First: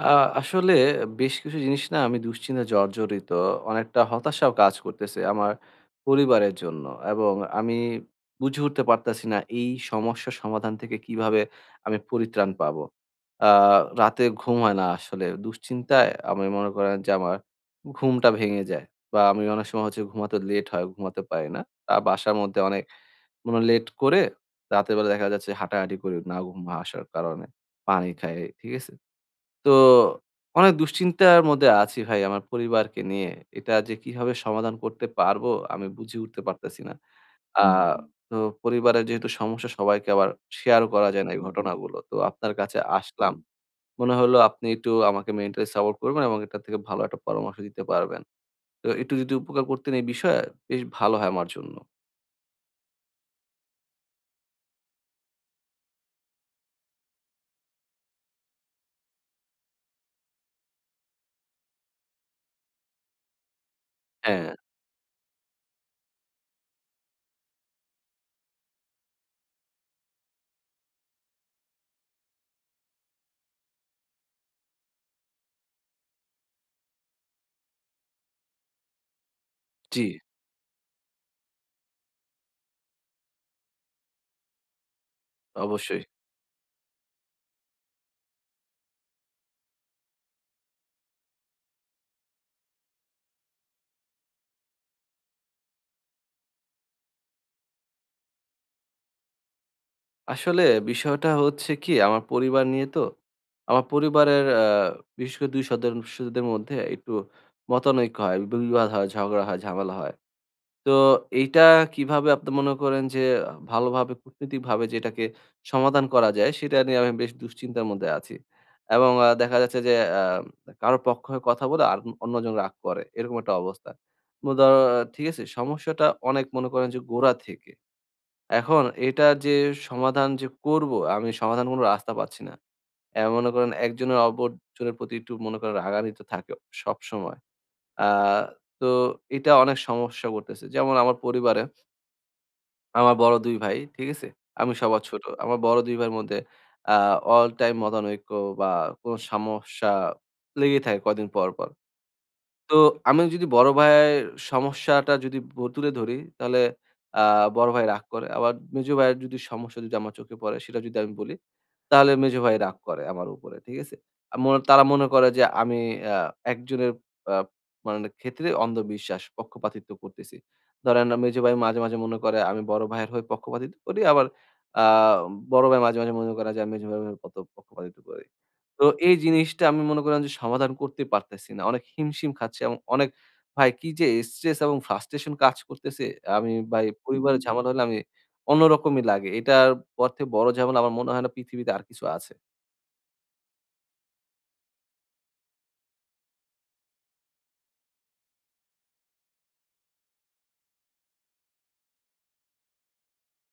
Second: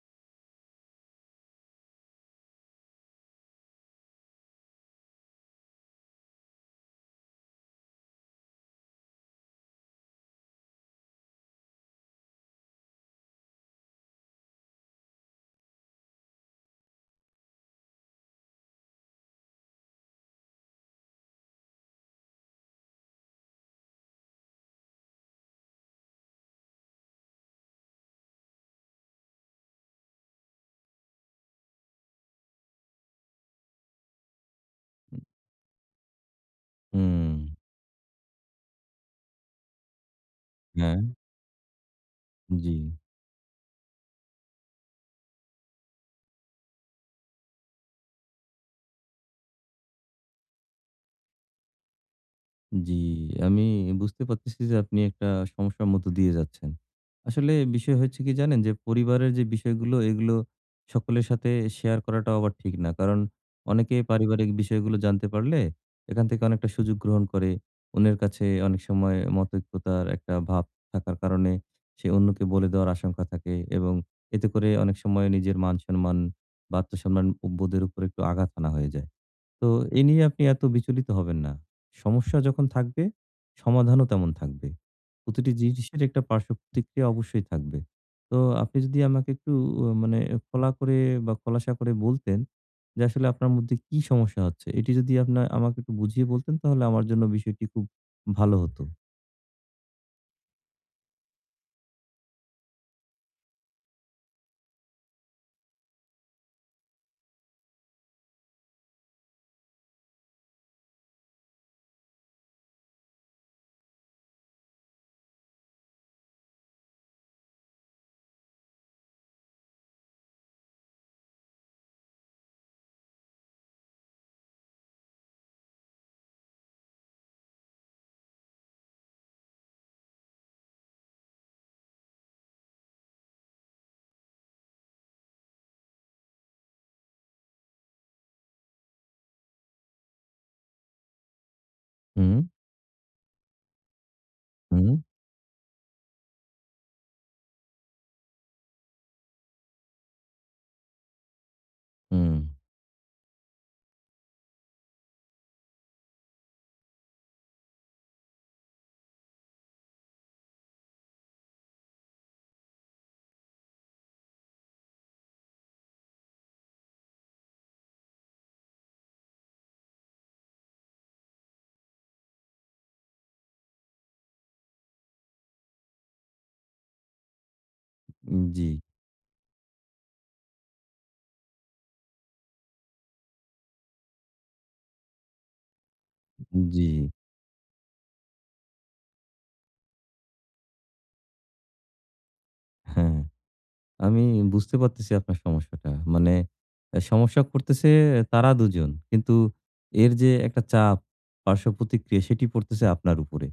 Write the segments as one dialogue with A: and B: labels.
A: আ আসলে বেশ কিছু জিনিস না আমি দুশ্চিন্তায় জর্জরিত। অনেকটা হতাশাও কাজ করতেছে আমার পরিবারের জন্য এবং আমি বুঝে উঠতে পারতাছি না এই সমস্যার সমাধান থেকে কিভাবে আমি পরিত্রাণ পাবো। আ রাতে ঘুম হয় না আসলে। দুশ্চিন্তায় আমি মনে করেন যে আমার ঘুমটা ভেঙে যায় বা আমি অনেক সময় হচ্ছে ঘুমাতে লেট হয়, ঘুমাতে পারি না। বাসার মধ্যে অনেক মনে লেট করে রাতের বেলা দেখা যাচ্ছে হাঁটাহাঁটি করি না ঘুম আসার কারণে। পানি খাই, ঠিক আছে? তো অনেক দুশ্চিন্তার মধ্যে আছি ভাই আমার পরিবারকে নিয়ে। এটা যে কিভাবে সমাধান করতে পারবো আমি বুঝে উঠতে পারতেছি না।
B: হুম।
A: হুম। তো পরিবারের যেহেতু সমস্যা সবাইকে আবার শেয়ারও
B: হ্যাঁ।
A: করা যায় না এই ঘটনাগুলো। তো আপনার
B: জি,
A: কাছে আসলাম। মনে হলো আপনি একটু আমাকে মেন্টালি সাপোর্ট করবেন এবং এটা থেকে ভালো একটা পরামর্শ দিতে পারবেন। তো একটু যদি উপকার করতেন এই বিষয়ে বেশ ভালো হয় আমার জন্য।
B: জি। আমি বুঝতে পারতেছি যে আপনি একটা সমস্যার মধ্য দিয়ে যাচ্ছেন। আসলে বিষয় হচ্ছে কি জানেন? যে পরিবারের যে বিষয়গুলো এগুলো সকলের সাথে শেয়ার করাটাও আবার ঠিক না। কারণ অনেকে পারিবারিক
A: হ্যাঁ,
B: বিষয়গুলো জানতে পারলে এখান থেকে অনেকটা সুযোগ গ্রহণ করে। অন্যের কাছে অনেক সময় মতৈক্যতার একটা ভাব থাকার কারণে সে অন্যকে বলে দেওয়ার আশঙ্কা থাকে এবং এতে করে অনেক সময় নিজের মান-সম্মান বা আত্মসম্মান বোধের উপর একটু আঘাত হানা হয়ে যায়। তো এ
A: জি,
B: নিয়ে আপনি এত বিচলিত হবেন না। সমস্যা যখন থাকবে, সমাধানও তেমন থাকবে। প্রতিটি জিনিসের
A: অবশ্যই।
B: একটা পার্শ্ব প্রতিক্রিয়া অবশ্যই থাকবে। তো আপনি যদি আমাকে একটু মানে খোলা করে বা খোলাসা করে বলতেন যে আসলে আপনার মধ্যে কি সমস্যা হচ্ছে? এটি যদি আপনার আমাকে একটু বুঝিয়ে বলতেন তাহলে আমার জন্য বিষয়টি খুব ভালো হতো।
A: আসলে বিষয়টা হচ্ছে কি আমার পরিবার নিয়ে তো। আমার পরিবারের বিশেষ করে ২ সদস্যদের মধ্যে একটু মতানৈক্য হয়, বিবাদ হয়, ঝগড়া হয়, ঝামেলা হয়। তো এইটা কিভাবে আপনি মনে করেন যে ভালোভাবে কূটনৈতিকভাবে যে এটাকে সমাধান করা যায় সেটা নিয়ে আমি বেশ দুশ্চিন্তার মধ্যে আছি। এবং দেখা যাচ্ছে যে আ কারো পক্ষ হয়ে কথা বলে আর অন্যজন রাগ করে। এরকম একটা অবস্থা। মু ধ ঠিক আছে? সমস্যাটা অনেক মনে করেন যে গোড়া থেকে। এখন এটা যে সমাধান যে করব, আমি সমাধান কোনো রাস্তা পাচ্ছি না। মনে করেন একজনের অপরজনের প্রতি একটু মনে করেন রাগান্বিত থাকে সবসময়। আ তো এটা অনেক সমস্যা করতেছে। যেমন আমার পরিবারে
B: হুম,
A: আমার বড় ২ ভাই, ঠিক আছে? আমি
B: হুম,
A: সবার ছোট। আমার বড় ২ ভাইয়ের মধ্যে আ all time মতানৈক্য বা কোনো সমস্যা লেগেই থাকে কয়দিন পর, পর।
B: হুম।
A: তো আমি যদি বড় ভাইয়ের সমস্যাটা যদি তুলে ধরি, তাহলে আ বড় ভাই রাগ করে। আবার মেজো ভাইয়ের যদি সমস্যা যদি আমার চোখে পড়ে সেটা যদি আমি বলি, তাহলে মেজো ভাই রাগ করে আমার উপরে। ঠিক আছে? আ মনে তারা মনে করে যে আমি আ একজনের আ মানে ক্ষেত্রে অন্ধবিশ্বাস, পক্ষপাতিত্ব করতেছি। ধরেন মেজো ভাই মাঝে, মাঝে মনে করে আমি বড় ভাইয়ের হয়ে পক্ষপাতিত্ব করি। আবার আ বড় ভাই মাঝে, মাঝে মনে করে যে আমি মেজো ভাইয়ের হয়ে পক্ষপাতিত্ব করি।
B: জি,
A: তো এই জিনিসটা আমি মনে করলাম যে সমাধান করতে পারতেছি না। অনেক হিমশিম খাচ্ছি এবং অনেক ভাই কি যে স্ট্রেস এবং ফ্রাস্ট্রেশন কাজ করতেছে আমি ভাই
B: জি।
A: পরিবারের হুম। ঝামেলা হলে আমি অন্যরকমই লাগে। এটার পর থেকে বড় ঝামেলা আমার মনে হয় না পৃথিবীতে আর কিছু আছে।
B: হ্যাঁ। আমি বুঝতে পারতেছি আপনার সমস্যাটা। মানে সমস্যা করতেছে তারা দুজন। কিন্তু এর যে একটা চাপ, পার্শ্ব প্রতিক্রিয়া সেটি পড়তেছে আপনার উপরে।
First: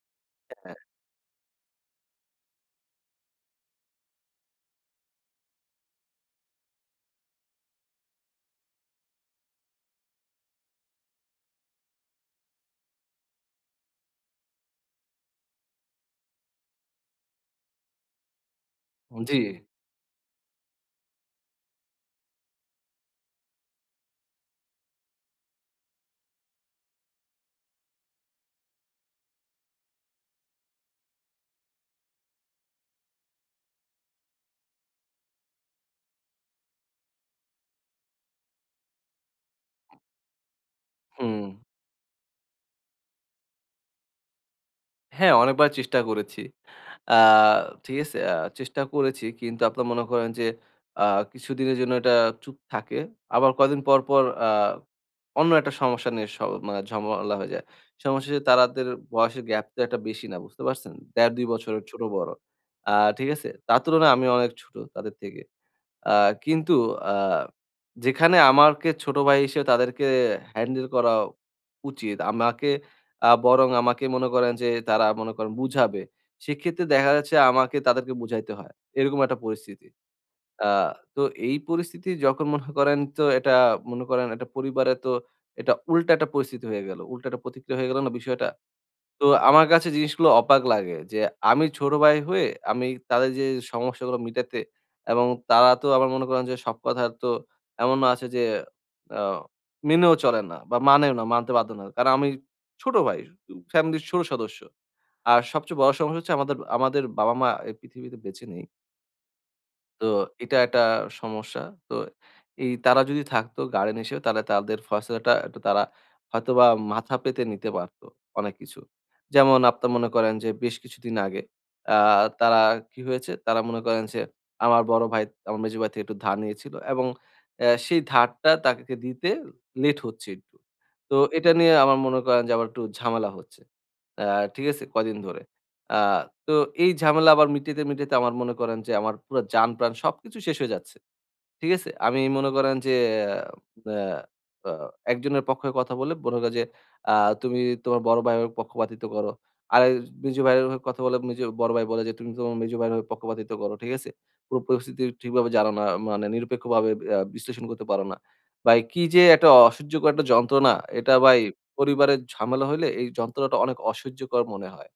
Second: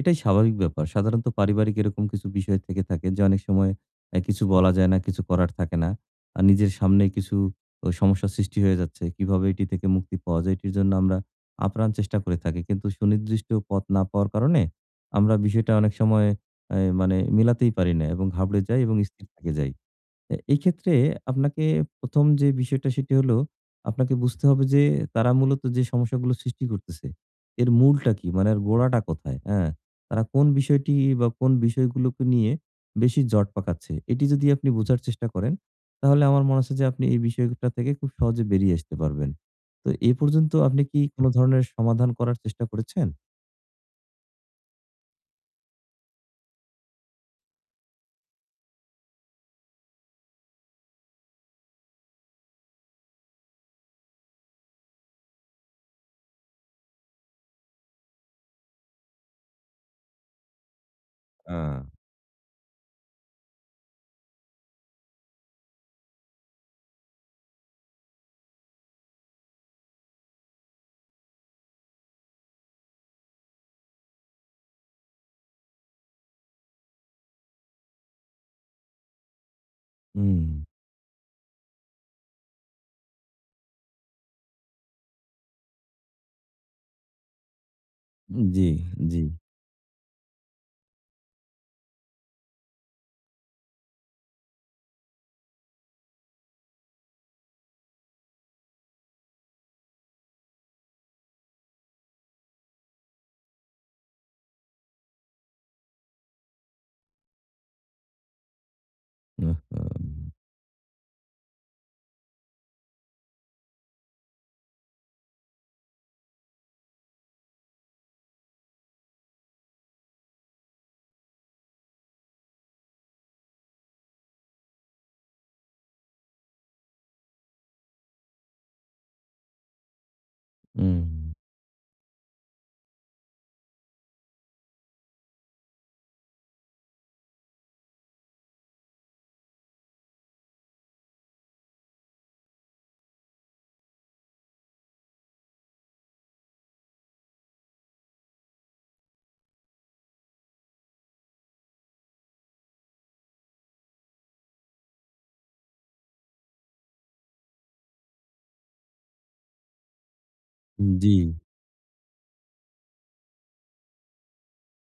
B: এটাই স্বাভাবিক
A: হ্যাঁ,
B: ব্যাপার। সাধারণত পারিবারিক এরকম কিছু বিষয় থেকে থাকে যে অনেক সময় কিছু বলা যায় না, কিছু করার থাকে না। আর নিজের সামনেই কিছু ও সমস্যার সৃষ্টি হয়ে যাচ্ছে। কিভাবে এটি থেকে মুক্তি পাওয়া যায় এটির জন্য আমরা আপ্রাণ চেষ্টা করে থাকি। কিন্তু সুনির্দিষ্ট পথ না পাওয়ার কারণে আমরা বিষয়টা অনেক সময় মানে মেলাতেই পারি না এবং ঘাবড়ে যাই এবং স্থির
A: জি,
B: থেকে যাই। এই ক্ষেত্রে আপনাকে ১ম যে বিষয়টা সেটি হলো, আপনাকে বুঝতে হবে যে তারা মূলত যে সমস্যাগুলো সৃষ্টি করতেছে, এর মূলটা কি? মানে এর গোড়াটা কোথায়? হ্যাঁ? তারা কোন বিষয়টি বা কোন বিষয়গুলোকে নিয়ে বেশি জট পাকাচ্ছে? এটি যদি আপনি বোঝার চেষ্টা করেন, তাহলে আমার মনে হচ্ছে যে আপনি এই বিষয়টা থেকে খুব সহজে বেরিয়ে আসতে পারবেন। তো এ পর্যন্ত আপনি কি কোন
A: হুম।
B: ধরনের সমাধান করার চেষ্টা করেছেন?
A: হ্যাঁ, অনেকবার চেষ্টা করেছি। আ ঠিক আছে? চেষ্টা করেছি। কিন্তু আপনার মনে করেন যে আ কিছুদিনের জন্য এটা চুপ থাকে। আবার কয়দিন পর, পর অন্য একটা সমস্যা নিয়ে মানে ঝামেলা হয়ে যায়। সমস্যা হচ্ছে তাদের বয়সের গ্যাপ তো একটা বেশি না, বুঝতে পারছেন? ১.৫ ২
B: আ
A: বছরের ছোট-বড়। আ ঠিক আছে? তার তুলনায় আমি অনেক ছোট তাদের থেকে। আ কিন্তু আ যেখানে আমাকে ছোট ভাই হিসেবে তাদেরকে হ্যান্ডেল করা উচিত। আমাকে আ বরং আমাকে মনে করেন যে তারা মনে করেন বুঝাবে। সেক্ষেত্রে দেখা যাচ্ছে আমাকে তাদেরকে বুঝাইতে হয়। এরকম একটা পরিস্থিতি।
B: হুম,
A: আ তো এই পরিস্থিতি যখন মনে করেন তো এটা মনে করেন একটা পরিবারে তো এটা উল্টা একটা পরিস্থিতি হয়ে গেল। উল্টা একটা প্রতিক্রিয়া হয়ে গেল না বিষয়টা?
B: জি, জি।
A: তো আমার কাছে জিনিসগুলো অবাক লাগে যে আমি ছোট ভাই হয়ে আমি তাদের যে সমস্যাগুলো মিটাতে এবং তারা তো আবার মনে করেন যে সব কথা তো এমনও আছে যে আ মেনেও চলে না বা মানেও না, মানতে বাধ্য না। কারণ আমি ছোট ভাই, ফ্যামিলির ছোট সদস্য। আর সবচেয়ে বড় সমস্যা হচ্ছে আমাদের বাবা-মা এই পৃথিবীতে বেঁচে নেই।
B: উহু,
A: তো এটা একটা সমস্যা। তো এই তারা যদি থাকতো গার্ডিয়ান হিসেবে তাহলে তাদের ফয়সালাটা একটু তারা হয়তোবা মাথা পেতে নিতে পারতো অনেক কিছু। যেমন আপনার মনে করেন যে বেশ কিছুদিন আগে আ তারা কি হয়েছে? তারা মনে করেন যে আমার বড় ভাই, আমার মেজো ভাই থেকে একটু ধার নিয়েছিল এবং সেই ধারটা তাকে দিতে লেট হচ্ছে একটু।
B: হুম,
A: তো এটা নিয়ে আমার মনে করেন যে আবার একটু ঝামেলা হচ্ছে। অ্যা ঠিক আছে? কদিন ধরে। আ তো এই ঝামেলা আবার মিটাইতে, মিটাইতে আমার মনে করেন যে আমার পুরা জান-প্রাণ সবকিছু শেষ হয়ে যাচ্ছে। ঠিক আছে? আমি মনে করেন যে আ আ একজনের পক্ষে কথা বলে মনে করেন যে আ তুমি তোমার বড় ভাইয়ের হয়ে পক্ষপাতিত্ব করো। আরেক মেজো ভাইয়ের হয়ে কথা বলে মেজো বড় ভাই বলে যে তুমি তোমার মেজো ভাইয়ের হয়ে পক্ষপাতিত্ব করো। ঠিক আছে? পুরো পরিস্থিতি ঠিকভাবে জানো না। মানে নিরপেক্ষভাবে বিশ্লেষণ করতে পারো না। ভাই কি যে একটা অসহ্যকর একটা যন্ত্রণা এটা
B: জি।
A: ভাই পরিবারের ঝামেলা হইলে এই যন্ত্রণাটা অনেক অসহ্যকর মনে হয়।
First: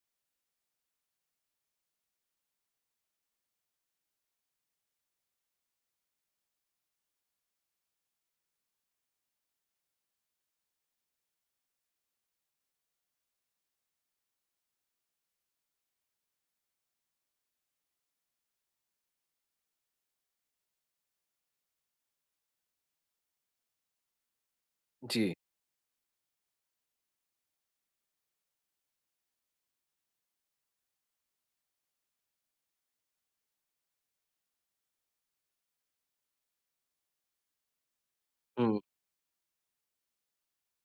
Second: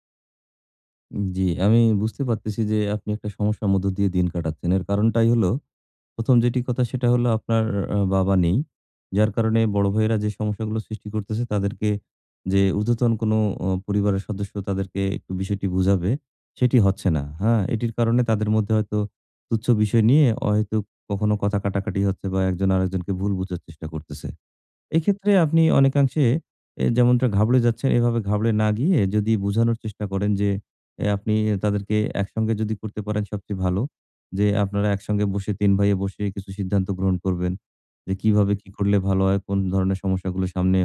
B: জি, আমি বুঝতে পারতেছি যে আপনি একটা সমস্যার মধ্য দিয়ে দিন কাটাচ্ছেন। এর কারণটাই হলো ১ম যেটি কথা সেটা হলো আপনার বাবা নেই। যার কারণে বড় ভাইয়েরা যে সমস্যাগুলো সৃষ্টি করতেছে তাদেরকে যে ঊর্ধ্বতন কোনো পরিবারের সদস্য তাদেরকে একটু বিষয়টি বুঝাবে, সেটি হচ্ছে না। হ্যাঁ? এটির কারণে তাদের মধ্যে হয়তো তুচ্ছ বিষয় নিয়ে অহেতুক কখনো কথা কাটাকাটি হচ্ছে বা একজন আরেকজনকে ভুল বুঝার চেষ্টা করতেছে।
A: জি।
B: এক্ষেত্রে আপনি অনেকাংশে যেমনটা ঘাবড়ে যাচ্ছেন, এভাবে ঘাবড়ে না গিয়ে যদি বুঝানোর চেষ্টা করেন যে, আপনি তাদেরকে একসঙ্গে যদি করতে পারেন সবচেয়ে ভালো। যে আপনারা একসঙ্গে বসে ৩ ভাইয়ে বসে কিছু সিদ্ধান্ত গ্রহণ করবেন। যে কিভাবে কি
A: হুম।
B: করলে ভালো হয়, কোন ধরনের সমস্যাগুলো সামনে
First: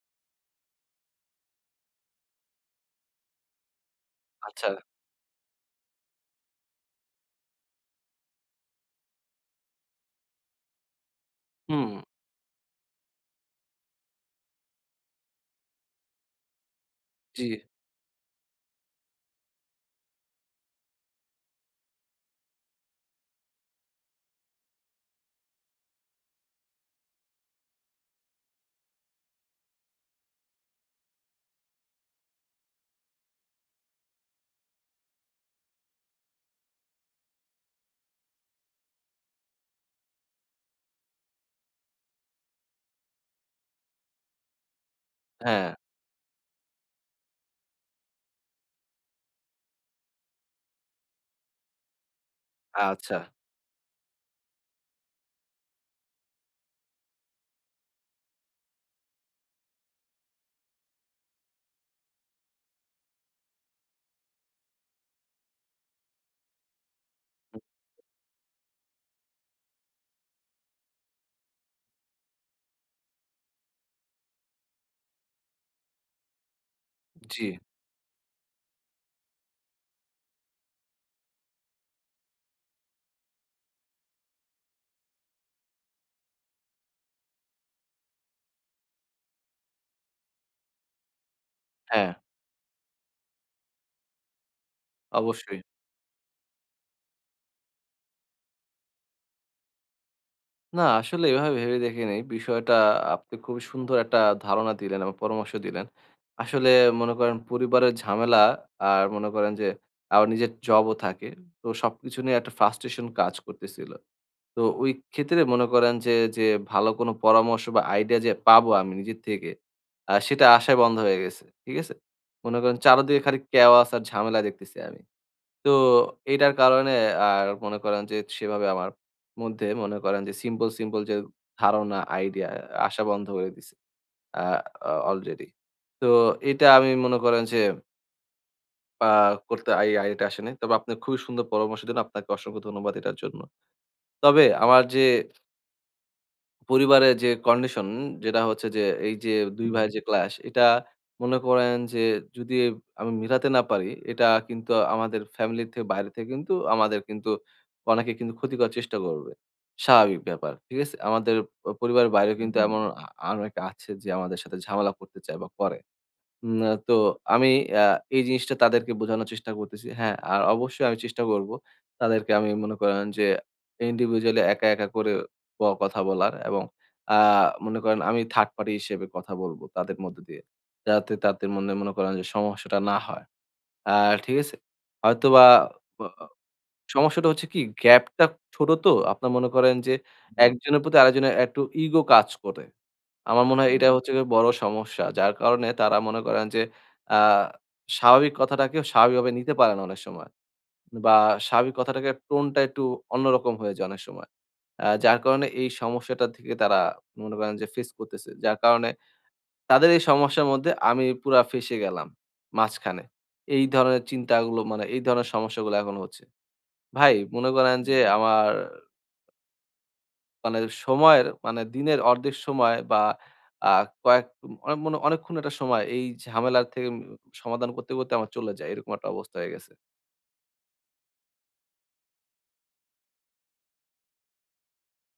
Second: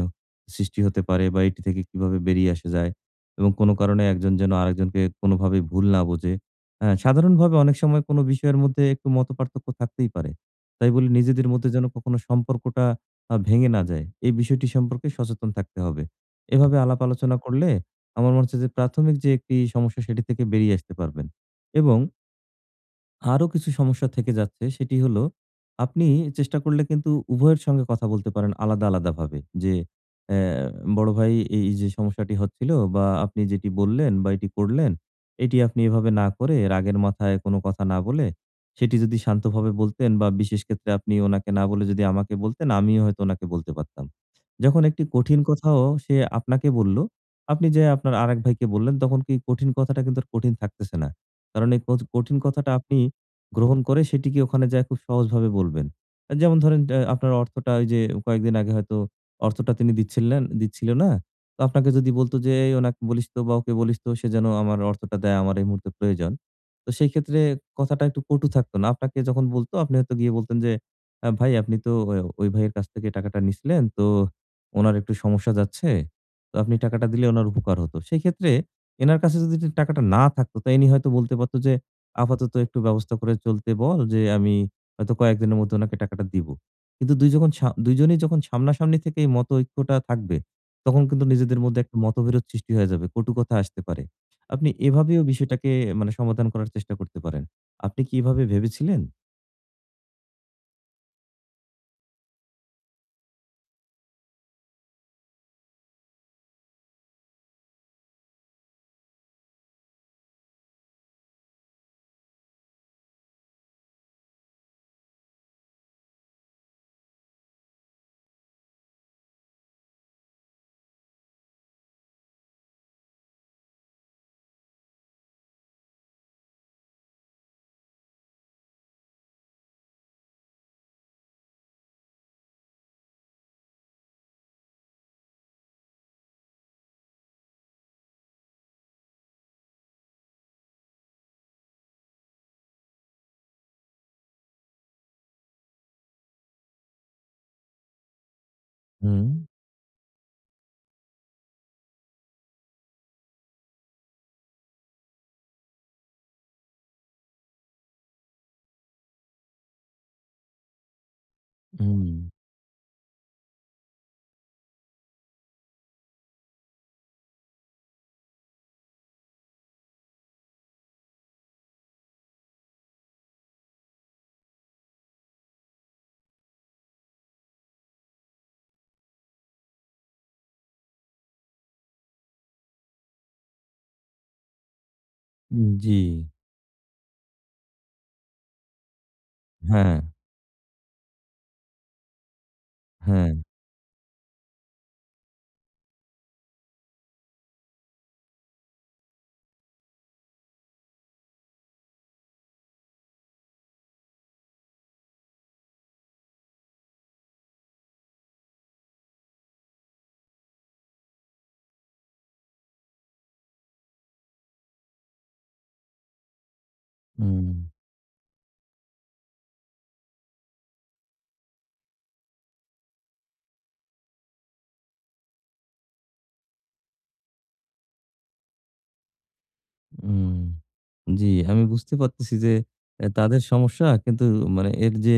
B: সৃষ্টি হতে পারে বা এটি থেকে কিভাবে বেরিয়ে আসা যায় এবং কোনো কারণে একজন যেন
A: আচ্ছা।
B: আরেকজনকে কোনোভাবেই ভুল না বোঝে। হ্যাঁ, সাধারণভাবে অনেক সময় কোনো বিষয়ের মধ্যে একটু মতপার্থক্য থাকতেই পারে। তাই বলে নিজেদের মধ্যে যেন
A: হুম,
B: কখনো সম্পর্কটা ভেঙে না যায়, এই বিষয়টি সম্পর্কে সচেতন থাকতে হবে। এভাবে আলাপ আলোচনা
A: জি,
B: করলে আমার মনে হচ্ছে যে প্রাথমিক যে একটি সমস্যা সেটি থেকে বেরিয়ে আসতে পারবেন এবং আরো কিছু সমস্যা থেকে যাচ্ছে সেটি হলো আপনি চেষ্টা করলে কিন্তু উভয়ের সঙ্গে কথা বলতে পারেন আলাদা আলাদা ভাবে যে আহ, বড় ভাই এই যে সমস্যাটি হচ্ছিল বা আপনি যেটি বললেন বা এটি করলেন, এটি আপনি এভাবে না করে রাগের মাথায় কোনো কথা না বলে সেটি যদি শান্তভাবে বলতেন বা বিশেষ ক্ষেত্রে আপনি ওনাকে না বলে যদি আমাকে বলতেন আমিও হয়তো ওনাকে বলতে পারতাম। যখন একটি কঠিন
A: হ্যাঁ,
B: কথাও সে আপনাকে বলল, আপনি যে আপনার আরেক ভাইকে বললেন, তখন কি কঠিন কথাটা কিন্তু আর কঠিন থাকতেছে না। কারণ এই কঠিন কথাটা আপনি
A: আচ্ছা,
B: গ্রহণ করে সেটিকে ওখানে যায় খুব সহজভাবে বলবেন। যেমন ধরেন আপনার অর্থটা ওই যে কয়েকদিন আগে হয়তো অর্থটা তিনি দিচ্ছিলেন দিচ্ছিল না। তো আপনাকে যদি বলত যে, "এই ওনাকে বলিস তো বা ওকে বলিস তো সে যেন আমার অর্থটা দেয়, আমার এই মুহূর্তে প্রয়োজন।" তো সেই ক্ষেত্রে কথাটা একটু কটু থাকতো না। আপনাকে যখন বলত আপনি হয়তো গিয়ে বলতেন যে, ভাই আপনি তো ওই ভাইয়ের কাছ থেকে টাকাটা নিছিলেন। তো ওনার একটু সমস্যা যাচ্ছে। তো আপনি টাকাটা দিলে
A: জি,
B: ওনার উপকার হতো।" সেক্ষেত্রে এনার কাছে যদি টাকাটা না থাকতো তা ইনি হয়তো বলতে পারত যে আপাতত একটু ব্যবস্থা করে চলতে বল যে আমি হয়তো কয়েকদিনের মধ্যে ওনাকে টাকাটা দিব। কিন্তু ২ জনেই যখন সামনাসামনি থেকে এই মতৈক্যটা থাকবে, তখন কিন্তু নিজেদের মধ্যে একটা
A: হ্যাঁ,
B: মতবিরোধ সৃষ্টি হয়ে যাবে। কটুকথা আসতে পারে। আপনি এভাবেও
A: অবশ্যই।
B: বিষয়টাকে মানে সমাধান করার চেষ্টা করতে পারেন। আপনি কি এভাবে ভেবেছিলেন?
A: না আসলে এভাবে ভেবে দেখিনি। বিষয়টা আপনি খুবই সুন্দর একটা ধারণা দিলেন এবং পরামর্শ দিলেন। আসলে মনে করেন পরিবারের ঝামেলা আর মনে করেন যে আবার নিজের জবও থাকে। তো সবকিছু নিয়ে একটা frustration কাজ করতেছিল। তো ওই ক্ষেত্রে মনে করেন যে, যে ভালো কোনো পরামর্শ বা আইডিয়া যে পাবো আমি নিজের থেকে, সেটা আশাই বন্ধ হয়ে গেছে। ঠিক আছে? মনে করেন চারদিকে খালি কেওয়াস আর ঝামেলা দেখতেছি আমি। তো এটার কারণে আর মনে করেন যে সেভাবে আমার মধ্যে মনে করেন যে সিম্পল, সিম্পল যে ধারণা, আইডিয়া আসা বন্ধ করে দিছে আ আ অলরেডি। তো এটা আমি মনে করেন যে আ করতে এই আইডিয়াটা আসেনি। তবে আপনি খুবই সুন্দর পরামর্শের জন্য আপনাকে অসংখ্য ধন্যবাদ এটার জন্য। তবে আমার যে পরিবারের যে কন্ডিশন যেটা হচ্ছে যে এই
B: হুম,
A: যে ২ হুম। ভাইয়ের যে ক্লাশ এটা মনে করেন যে যদি আমি মিলাতে না পারি এটা কিন্তু আমাদের ফ্যামিলি থেকে বাইরে থেকে কিন্তু আমাদের কিন্তু অনেকে কিন্তু ক্ষতি করার চেষ্টা করবে। স্বাভাবিক ব্যাপার। ঠিক আছে? আমাদের
B: হুম,
A: পরিবারের বাইরেও কিন্তু হুম। এমন আরো একটা আছে যে আমাদের সাথে ঝামেলা করতে চায় বা করে। উম আ তো আমি আ এই জিনিসটা তাদেরকে বোঝানোর চেষ্টা করতেছি। হ্যাঁ, আর অবশ্যই আমি চেষ্টা করব তাদেরকে আমি মনে করেন যে ইন্ডিভিজুয়ালি একা, একা করে কথা বলার এবং আ মনে করেন আমি থার্ড পার্টি হিসেবে কথা বলব তাদের মধ্য দিয়ে। যাতে তাদের মনে মনে করেন যে সমস্যাটা না হয়। আর ঠিক আছে? হয়তোবা
B: জি।
A: ব সমস্যাটা হচ্ছে কি গ্যাপটা ছোট তো আপনার মনে করেন যে
B: হ্যাঁ,
A: হুম। একজনের প্রতি আরেকজনের একটু ইগো কাজ করে।
B: হ্যাঁ।
A: আমার মনে হয় হুম। এটা হচ্ছে গিয়ে বড় সমস্যা। যার কারণে তারা মনে করেন যে আ স্বাভাবিক কথাটাকে স্বাভাবিকভাবে নিতে পারে না অনেক সময়। বা স্বাভাবিক কথাটাকে টোনটা একটু অন্যরকম হয়ে যায় অনেক সময়। যার কারণে এই সমস্যাটা থেকে তারা মনে করেন যে ফেস করতেছে। যার কারণে তাদের এই সমস্যার মধ্যে আমি পুরা ফেঁসে গেলাম মাঝখানে। এই ধরনের চিন্তাগুলো মানে এই ধরনের সমস্যাগুলো এখন হচ্ছে। ভাই
B: হুম।
A: মনে করেন যে হুম। আমার মানে সময়ের মানে দিনের অর্ধেক সময় বা আ কয়েক মানে অনেকক্ষণ একটা সময় এই ঝামেলার থেকে সমাধান করতে, করতে আমার চলে যায়। এরকম একটা অবস্থা হয়ে গেছে।
B: উম জি, আমি বুঝতে পারতেছি যে তাদের সমস্যা কিন্তু মানে এর যে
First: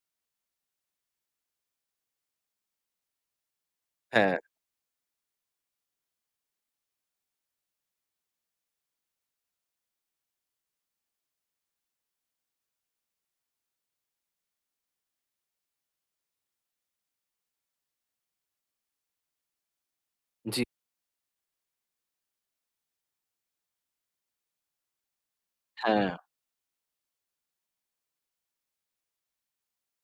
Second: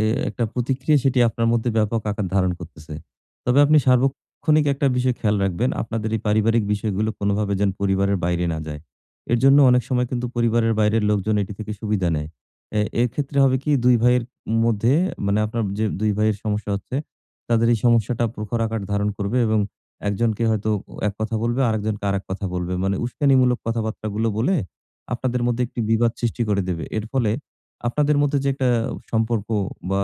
B: এ একটা প্রতিক্রিয়া সেটি আপনার মধ্যে ব্যাপক আকার ধারণ করতেছে। তবে আপনি
A: হ্যাঁ।
B: সার্বক্ষণিক একটা বিষয় খেয়াল রাখবেন। আপনাদের এই পারিবারিক বিষয়গুলো কোনোভাবে যেন পরিবারের বাইরে না যায়। এর জন্য অনেক সময় কিন্তু পরিবারের বাইরের লোকজন এটি থেকে সুবিধা নেয়। এর ক্ষেত্রে হবে কি ২ ভাইয়ের মধ্যে মানে আপনার যে ২ ভাইয়ের সমস্যা হচ্ছে, তাদের এই সমস্যাটা প্রখর আকার ধারণ করবে এবং একজনকে
A: জি,
B: হয়তো এক কথা বলবে, আরেকজনকে আরেক কথা বলবে। মানে উস্কানিমূলক কথাবার্তাগুলো বলে আপনাদের মধ্যে একটি
A: হ্যাঁ।
B: বিবাদ সৃষ্টি করে দেবে। এর ফলে আপনাদের মধ্যে যে একটা সম্পর্ক বা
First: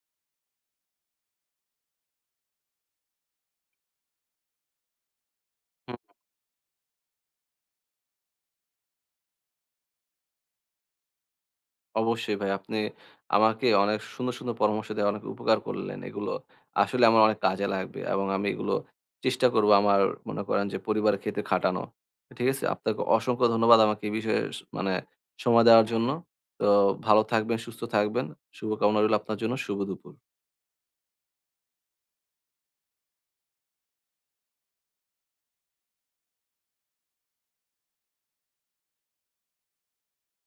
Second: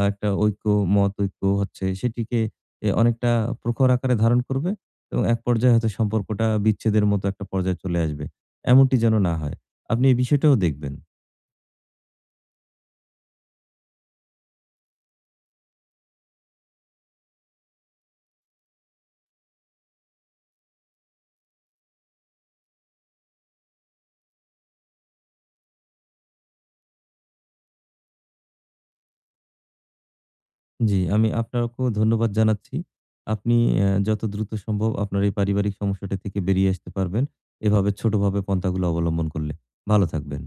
B: একটা ঐক্য, মত ঐক্য হচ্ছে সেটিকে অনেকটা প্রখর আকারে ধারণ করবে এবং এক পর্যায়ে হয়তো
A: হুম,
B: সম্পর্কটা বিচ্ছেদের মতো একটা পর্যায়ে চলে আসবে। এমনটি যেন না হয়। আপনি এই বিষয়টাও দেখবেন।
A: অবশ্যই ভাই আপনি আমাকে অনেক সুন্দর, সুন্দর পরামর্শ দিয়ে অনেক উপকার করলেন। এগুলো আসলে আমার অনেক কাজে লাগবে এবং আমি এগুলো চেষ্টা করব আমার মনে করেন যে পরিবারের ক্ষেত্রে খাটানো। ঠিক আছে? আপনাকে অসংখ্য ধন্যবাদ আমাকে এই বিষয়ে মানে সময় দেওয়ার জন্য। তো ভালো থাকবেন, সুস্থ থাকবেন। শুভকামনা রইল আপনার জন্য। শুভ দুপুর।
B: জি, আমি আপনাকেও ধন্যবাদ জানাচ্ছি। আপনি যত দ্রুত সম্ভব আপনার এই পারিবারিক সমস্যাটা থেকে বেরিয়ে আসতে পারবেন। এভাবে ছোটভাবে পন্থাগুলো অবলম্বন করলে। ভালো থাকবেন।